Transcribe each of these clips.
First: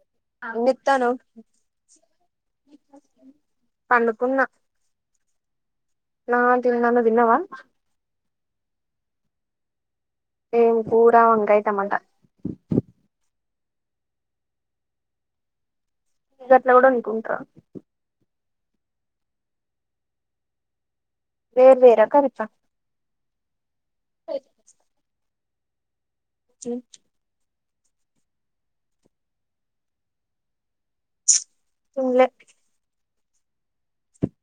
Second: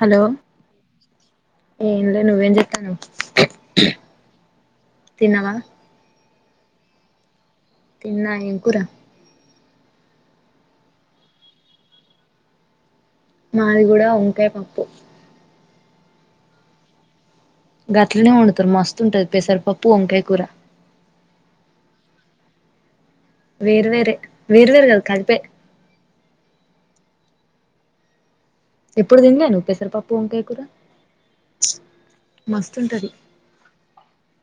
Hello ఏం చేత్తన్నావ్ ఏంలే నువ్వేం చేస్తావ్ పండుకున్నా తిన్నావా ఆ తిన్నాను నువ్వు తిన్నావా తిన్నా ఏం కూర ఏం కూర వంకాయ, టమాట మాది కూడా వంకాయ పప్పు ఈగట్ల కూడా నికు ఉంటారా గట్లనే వండుతారు మస్తుంటుది పెసరపప్పు, వంకాయ కూర వేరు వేరా కలిప వేరు వేరె వేరు వేరు కాదు కలిపే ఎప్పుడు తినలే నువ్వు పెసరపప్పు, వంకాయ కూర తిన్లే మస్తుంటది.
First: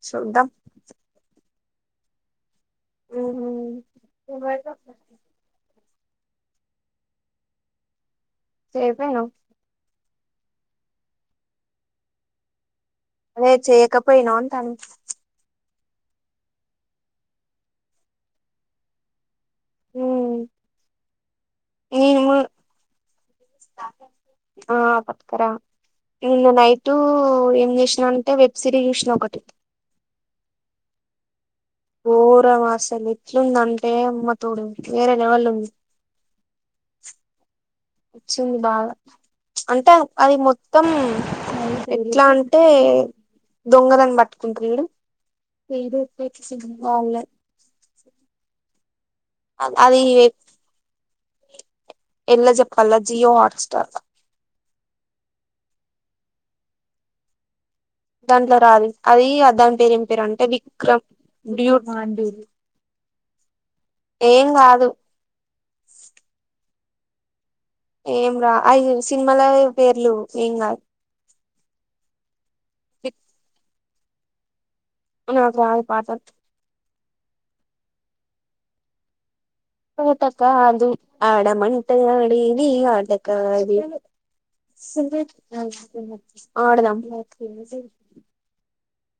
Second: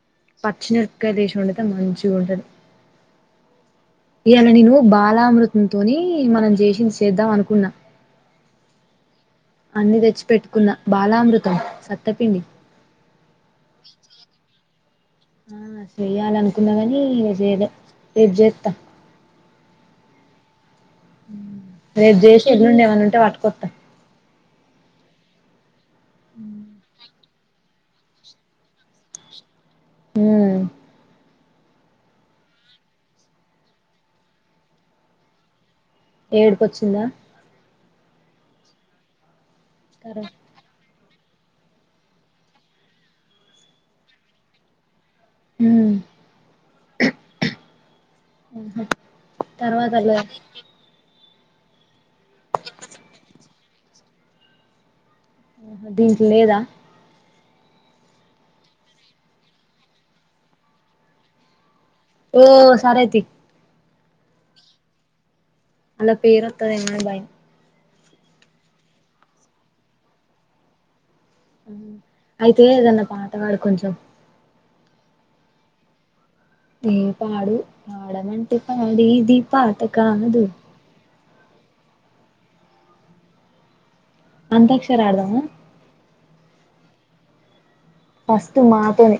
చూద్దాం పచ్చిమిరపకాయలు ఏసీ వండుత మంచిగ ఉంటది. ఈయల నేను బాలామృత తోనీ మనం చేసింది చేద్దాం అనుకున్న చేసాను పెట్టుకున్న బాలామృతం సత్తపిండి అదే చేయకపోయిన అంటాను హా చెయ్యాల అనుకున్నా కాని ఇంగ చేయలే రేపు చేస్తా హు రేపు చేసి ఎల్లుండి ఏమైన్నా ఉంటే పట్టుకొట్టా ఆ పట్టుకూర నిన్న నైట్ ఏం చేసినంటే వెబ్ సిరీస్ చూసిన ఒకటి ఉమ్ ఘోరం అసలు ఎట్లుంది అంటే అమ్మ తోడు వేరే లెవెల్ ఉంది. ఏడుపు వచ్చిందా వచ్చింది బాగా అంటే తర్వా అది మొత్తం ఎట్లా అంటే దొంగలని పట్టుకుంటరు ఉమ్ చూడు [unintelligible] ఆహా తర్వాత అది అలా ఎలా చెప్పాల జియో హాట్ స్టార్ ఆహ దీంట్ లేదా దాంట్లో రాదు అది దాని పేరు ఏం పేరు అంటేది విక్రమ్ బ్యూ ఓ సారేతీయ్ ఏం కాదు అలా పేరొత్తదేమోని భయం ఏం రా ఐదు సినిమాల పేర్లు ఏం కాదు అయితే ఏదన్నా పాటపాడు కొంచెం నాకు రాదు పాట ఏ పాడు పాడమంటున్న అది ఇది టాకాదు ఆడమంట ఆట ఆడేది ఆట కాదు అంత్యాక్షరి ఆడదామా [unintelligible] ఆడుదాం ఫస్ట్ మాతోని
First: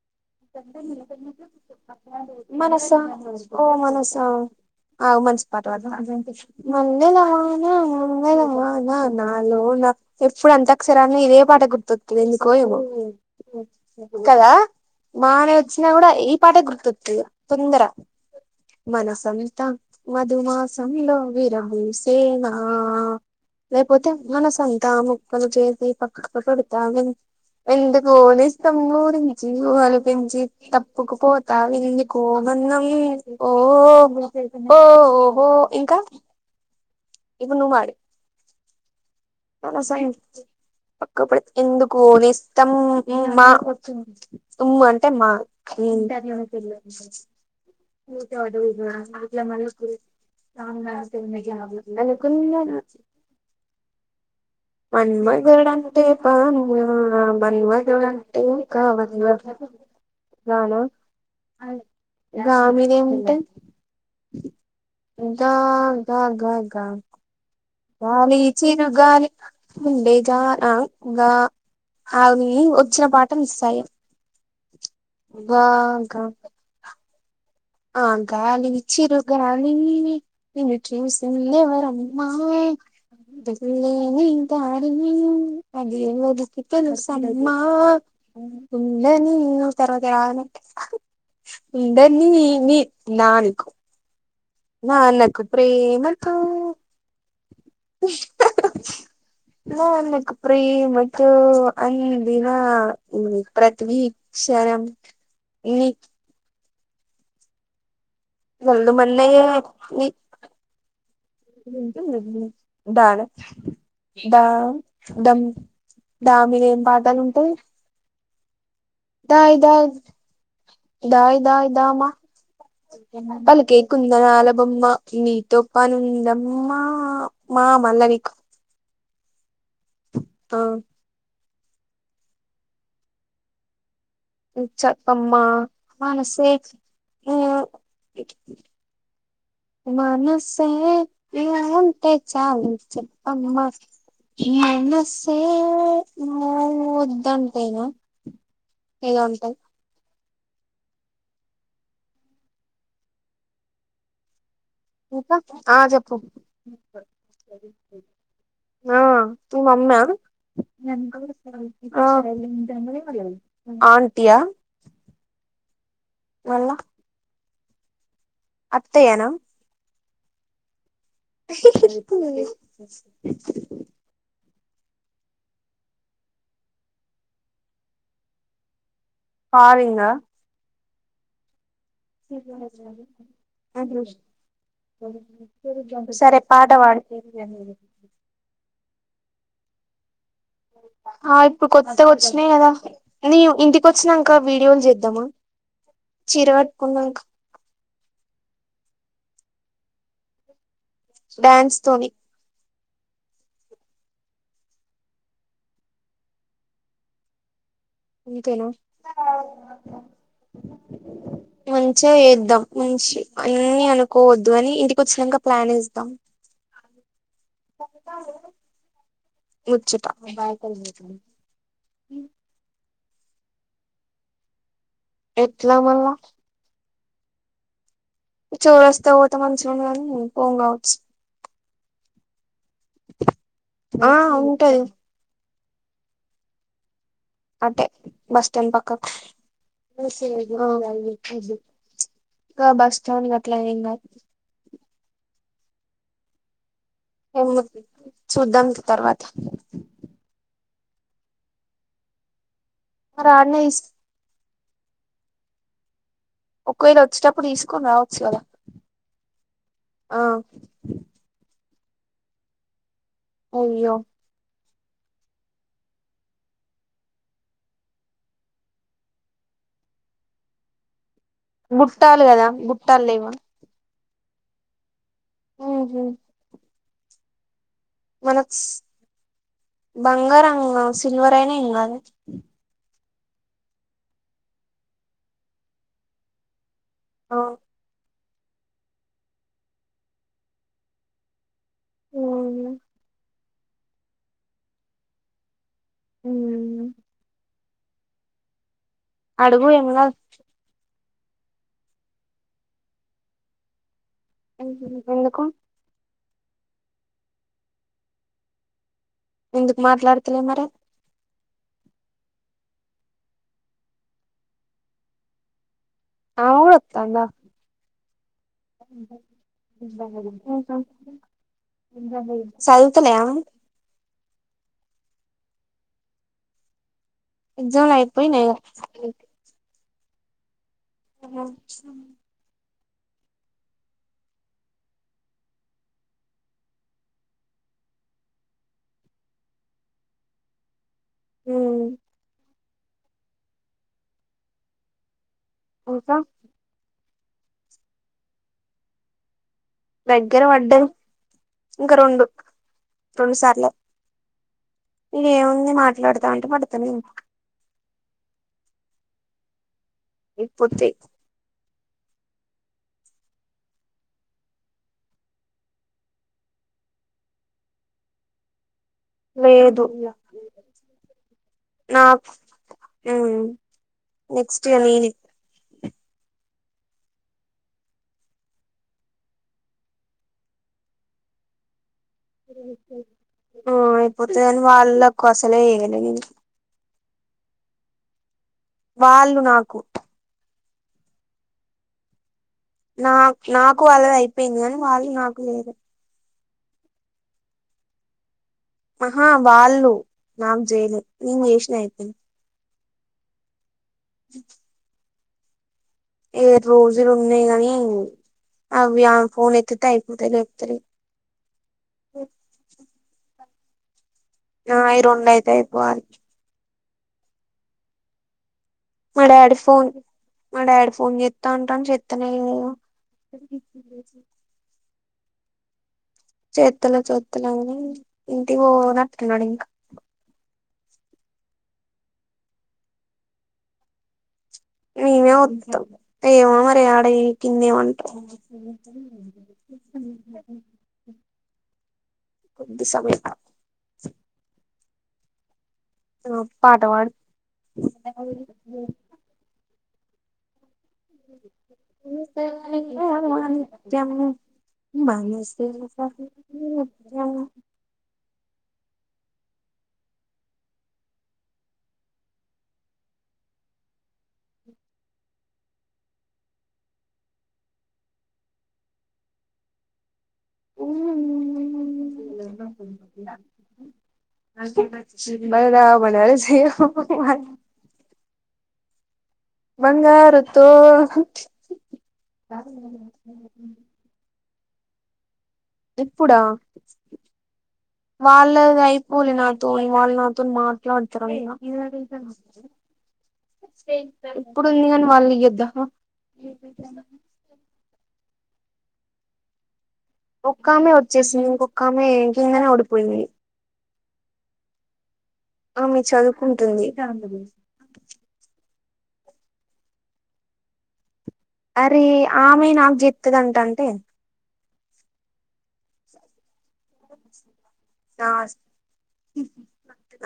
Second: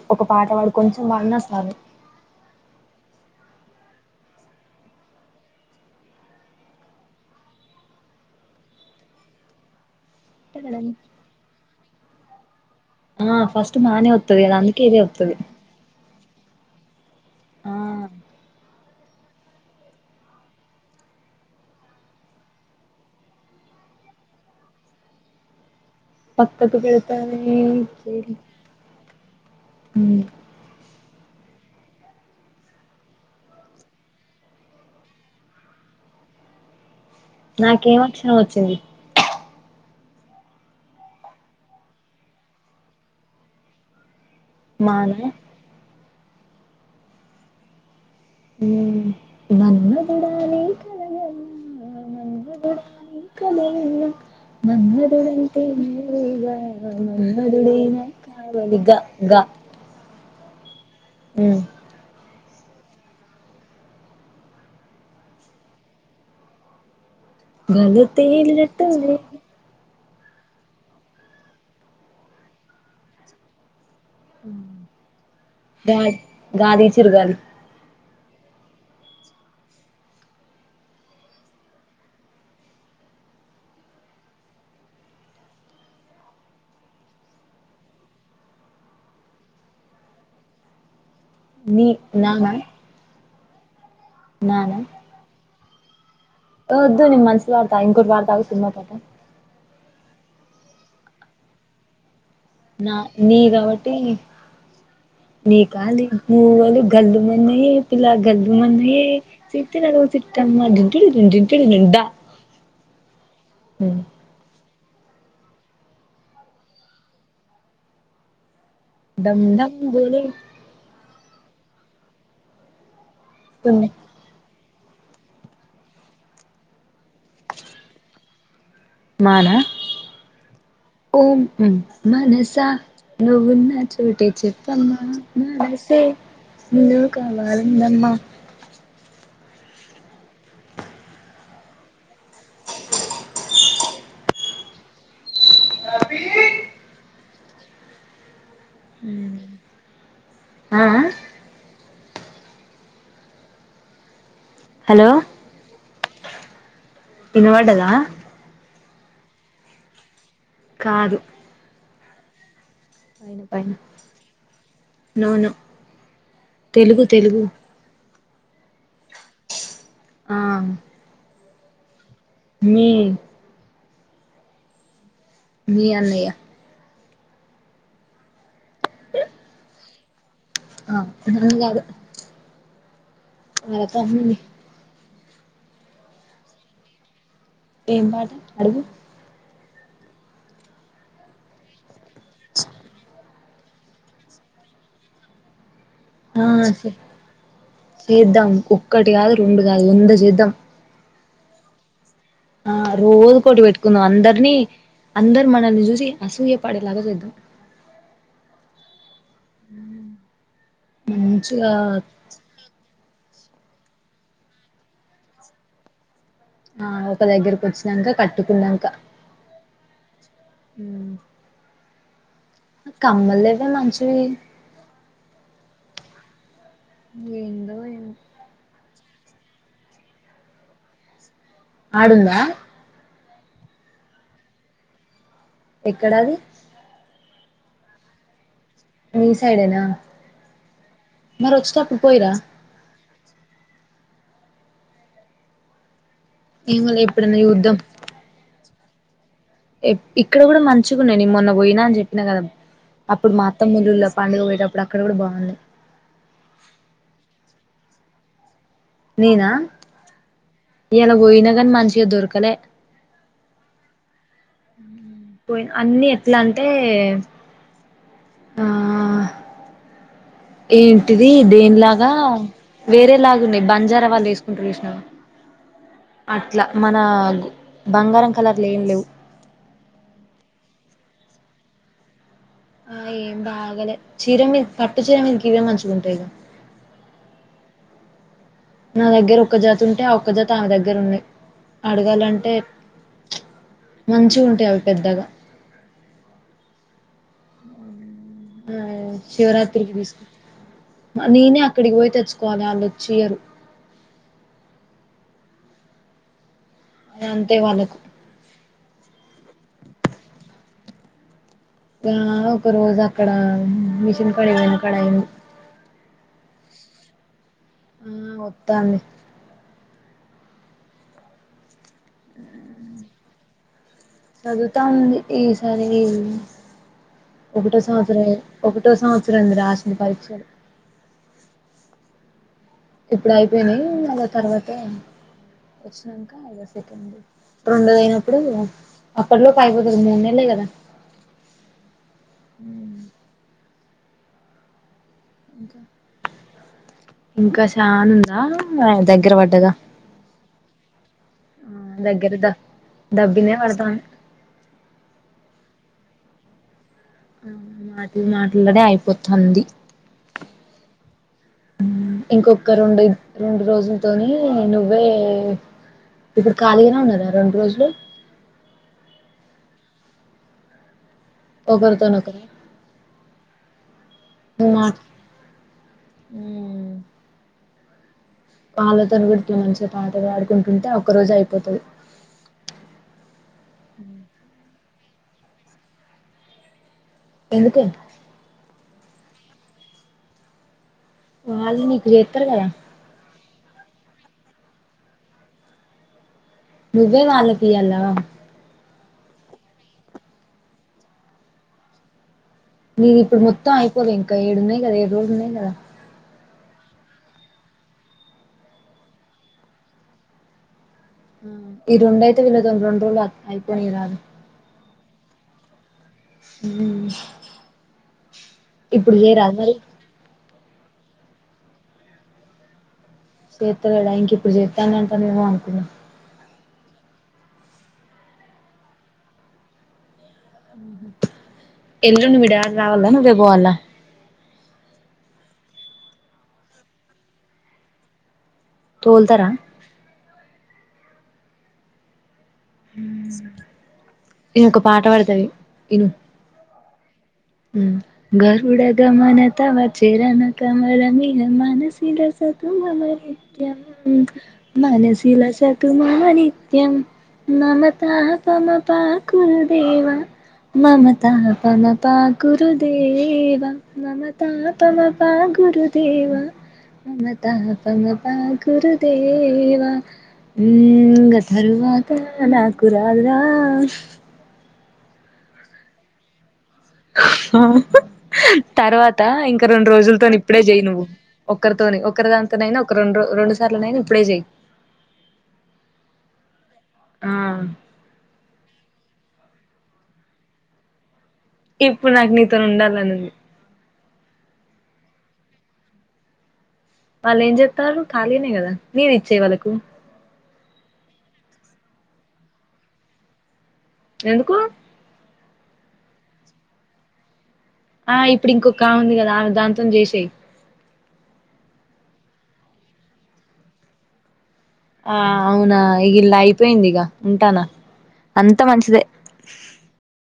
మనస ఓ మనస ఆగు మంచి పాట పాడుతా మల్లెల వాన మల్లెల వాన నా నాలో నా ఎప్పుడు అంతక్షరీ ఆడిన ఇదే పాట గుర్తొత్తది ఎందుకో ఏమో ఆ ఫస్ట్ మ నే అత్తది కదా అందుకే ఇదే వత్తది మానే వచ్చిన కూడా ఈ ప పాఠే గుర్తుకుత్తది ఆ తొందర మన సంత మధుమాసంలో విరపూసేనా లేకపోతే మన సంతా ముక్కలు చేసి పక్కకు పక్కకుపెడుతా పెడతానే ఎందుకు ఓ నేస్తం ఊరిం ఊహలు పెంచి తప్పుకు పోతావ్ ఎందుకు కోమన్నం ఓ ఓ హో ఇంకా ఇప్పుడు నువ్వు నాకేం అక్షరం వచ్చింది అస పక్కడు ఎందుకు ఓ నేస్తం మా మ్ము అంటే మాన మా మన్మధుడా నీ [unintelligible] కలగన్నా అనుకున్నానా మన్మధుడా నీ కలగన్నా మన్మధుడంటే మన్మధుడు అంటే నేరుగా కౌగిలిగా మన్మధుడే నా మన్మధుడంటే కావలి గ కావలిగా గ గాన ఉమ్ గ మీద ఏముంటాయి గ గ గ గాల్లో తేలినట్టు వుందే ముండేగా ఆ గ అని వచ్చిన పాట మిస్ ఐయ్యి ఊ బాగా చిరుగాలి ఆ గాలి చిరుగాలి నిన్ను చూసింది ఎవరమ్మా వెళ్లే నీ దారి అది ఎవరికి తెలుసమ్మా ఉండని తర్వాత రాదు నాకు, నీ ఉండని నానా నా నీకు నానా నాన్న కు ప్రేమతో వద్దు నేను మంచి పడతావు ఇంకోటి పాడుతాగు సినిమా పాట నాన్నకు ప్రేమతో అంకి ఈ నా నీ కాబట్టి ప్రతిక్షణం ఈ గల్ మా అన్నయ్య పిల్ల ఒళ్ళు గల్లుమన్నయే మన్నయే సిటీ నీ నడుముసిటీఆమ్మ దా దాన హు, దా దమ్ ద మీద ఏం పాఠాలు ఉంటాయి దమ్ దమ్ బోలే దాయి దాయి దామా పలుకే తుంది కుందనాల బొమ్మ నీతో పాని ఉందమ్మా మా మళ్ళా నీకు మా నా ఆ మనస నవున్నా చో చోటే చెప్పమ్మా మనసా మనసే నిన్నే ఆ కావాలందమ్మ మనసే నువ్వుంటే చాలు చెప్పమ్మా మనసే నువ్వు వద్దు అంటేనే ఏదో ఉంటది, ఆ హ ఇంక ఆ చెప్పు వినబడదా ఆ తూ మమ్మీ కాదు ఎంతో స్థిరంగా ఆ పైన పైన నో నో మళ్ళ తెలుగు తెలుగు అత్తయ్యనా ఆ మీ [inaudible] మీ అన్నయ్య పారింగ [unintelligible] అ వాళ్ళతో అమ్మింది సరే పాట పాడు ఏం పాట అడుగు ఆ ఇప్పుడు కొ వచ్చినయి గదా నీ ఇంటికి వచ్చినంక వీడియోలు చేద్దామా ఆ చీర కట్టుకున్నాక చేద్దాం ఒక్కటి కాదు రెండు కాదు వంద చేద్దాం డ్యాన్స్ తోని ఆ రోజుకోటి పెట్టుకుందాం అందరినీ అందరు మనల్ని చూసి అసూయ పాడేలాగా చేద్దాం అంతేనా మంచిగా చేద్దాం మంచి అన్నీ అనుకోవద్దు అని ఇంటికి వచ్చినాక ప్లాన్ వేస్తాం ఆ అక్క దగ్గరకి వచ్చినంక కట్టుకునంక ముచ్చట [inaudible] కమ్మల్ లేవే మంచిువి ఎట్లా మళ్ళా ఏంద ఏం చోరు వస్తే పోతే మంచిగా ఉండ కాని పోం కావచ్చు ఆడుందా ఆ ఉంటాయి ఎక్కడాది అంటే మస్ పక్క మీ సైడేనా మరి వచ్చేటప్పుడు పోయిరా బస్ ౌన్ గట్లా ఏకా ఏమోలే ఎప్పుడైనా చూద్దాం చూద్దం తర్వాత ఇక్కడ కూడా మంచిగాన్నాయి నేను మొన్న పోయినా అని చెప్పినా కదా మరి అప్పుడు ఆడనే మాత్తమ్ములులో పండుగ పోయటప్పుడు ఇప్పుడు అక్కడ కూడా బాగుంది ఒకవేళ వచ్చేటప్పుడు తీసుకొని రావచ్చు కదా నేనా ఆ ఇలా పోయినా కాని మంచి దొర్కనే అయ్యో పోయి అన్ని ఎట్లా అంటే ఆ ఏ ది దేని లాగా బుట్టాలు కదా బుట్టాలు వేరే లేవా లాగు ఉన్నాయి బంజారు ళ్ళు తీసుకుంటు చూసినవా ఉహు అట్లా మన బంగారం మనకు కలర్లు ఏం లేవు బంగారం సిల్వర్ అయినా ఇ అ ఆ ఏం బాగాలేదు చీర మీ పట్టు చీర మీద గ ఇవే మంచిగాంటాయి గా ఓ నా దగ్గర ఒక్క జాతి ఉంటే ఆ ఒక్క జాతి ఆమె దగ్గర ఉన్నా అడగాలంటే అవును మంచి ఉంటాయి అవి పెద్దగా హ ఆ అడుగు ఏం శివరాత్రికి కాదు తీసు నేనే అక్కడికి పోయి తెచ్చుకోవాలి వాళ్ళు వచ్చియరు [inaudible] ఎందుకు అ అంతే వాళ్ళకు ఎందుకు మాట్లాడుతులే మరి ఇ ఒక రోజు అక్కడ మిషన్ కడిపోను అక్కడ అయి ఆ ఊడుత అందా ఆ వత్తాంది సదువుతున్నావా చదువుతా ఉంది ఈ సరి ఈ ఒకటో ఎగ్జామ్లు సంవత్సరం అయిపోయినాయి ఒకటో సంవత్సరం అంది రా ఇది పరిచ ఇప్పుడు అయిపోయినాయి, అదో తర్వాత వచ్చినాక ఐదో సెకం, రెండోది అయినప్పుడు అప్పలోకి అయిపోతుంది మూడు నెల్లె కదా మ్ మ్ ఇంకా ఇంకా చానుందా దగ్గర పడ్డగా దగ్గర వడ్డది ఇంకా ఆ రెండు దగ్గర ద రెండు దబ్బినే సార్లు పడతాంది ఇరు ఏముంది మా ట్లాడుతా అంటే పడుతునాయ్ ఆ మాటివి మాట్లాడే అయిపోతంది ఇప్పుతే మ్ ఇంకొక రెండు రెండు రోజులతోని నువ్వే ఇప్పుడు ఖాళీగానే ఉన్నారా రెండు రోజులు లేదు నా ఒకరితోనొకరు మ్ నెక్స్ట్ ఇయర్ నేని ఊ ఇంగా తరువాత నాకు రాదు రా పాలతోను కూడా ఇట్ల మంచి పాటలు పాడుకుంటుంటే ఒక్క రోజు అయిపోతది ఆ అయిపోతదని వాళ్ళకు అసలే ఇయ్యలే నేను ఎందుకే వాళ్ళు నాకు అల్నికు చెప్ ఏత్తరు కదా నా నాకు వాళ్ళది అయిపోయింది కానీ వాళ్ళు నాకు లేదు నువ్వే వాళ్ళకి ఇయ్యాల ఆహా వాళ్ళు నాకు జైలు నేను చేసిన అయితే మీరు ఇప్పుడు మొత్తం అయిపోలేదు ఇంకా ఏడు ఉన్నాయి కదా ఏడు రోజులున్నాయి ఉంది కదా ఏడు రోజులు ఉన్నాయి గానీ అవి ఆ ఫోన్ ఎత్తితే అయిపోతాయి లేపుతారు ఈ రెండు అయితే వీళ్లతోనీ రెండు రోజులు అయిపోని రాదు ఆయి రెండయితే అయిపోవాలి ఉ ఇప్పుడు మా చేయరాదు డాడీ మరి ఫోన్ మా డాడీ ఫోన్ చేత్తా అంటాడు చెస్తానే లేడుగా చేత్తా లేడా ఇంకెప్పుడు చే దాన్ని అంటారేమో అనుకున్న చేత్తాలే చేతలే ఇంటికి వోనట్టు ఉన్నడు ఇంకా ఎల్లుండి మీ డాడీ రావాల నువ్వే పోవాలా మేమే వత్తాం ఏమో మరి ఆడ ఈ కిందేమంటరో తోల్తరా కొద్ది సమయం ఈయనొక పాట పాడతావి ఆ పాటవాడ్ గరుడగమన తవ తవ చరణ కమరమేహ మనసి లసతు మమ నిత్యం మనసి లసతు మమ నిత్యం మమ త మమ పా గురుదేవా మమ త మమ పా గురుదేవ మమ తాపమ పా గురుదేవ మమ తాపమ పా గురుదేవా ఊ ఇంగా తరువాత నాకు రాదు రా [unintelligible] [inaudible] తర్వాత ఇంకా రెండు రోజులతో ఇప్పుడే బంగారుతో చేయయి నువ్వు ఒకరితో ఒకరి దాంతనైనా ఒక రెండు రెండు సార్లునైనా ఇప్పుడే చేయి ఇప్పుడా ఆ వాళ్ళది అయిపోలిన వాళ నాతో మాట్లాడ ఇప్పుడు నాకు నీతోని ఉండాలని ఉంది ఇప్పు వాళ్లు ఇవ్వద వాళ్ళ ఏం జత్తరు ఖాళీనే కదా నేను ఇచ్చే వాళ్ళకు ఒక్కామె వచ్చేసింది ఇంకొక్కామె ఇంకందనే ఓడిపోయింది ఎందుకు ఆ మీ చదువుకుంటుంది ఆ ఇప్పుడు ఇంకొక కా ఉంది కదా దాంతో చేసేయి అరే ఆమెయి నాకు చెప్తుదంట అంటే ఆ అవునాగిలాయి అయిపోయిగా ఉంటానా నా అంత మంచిదే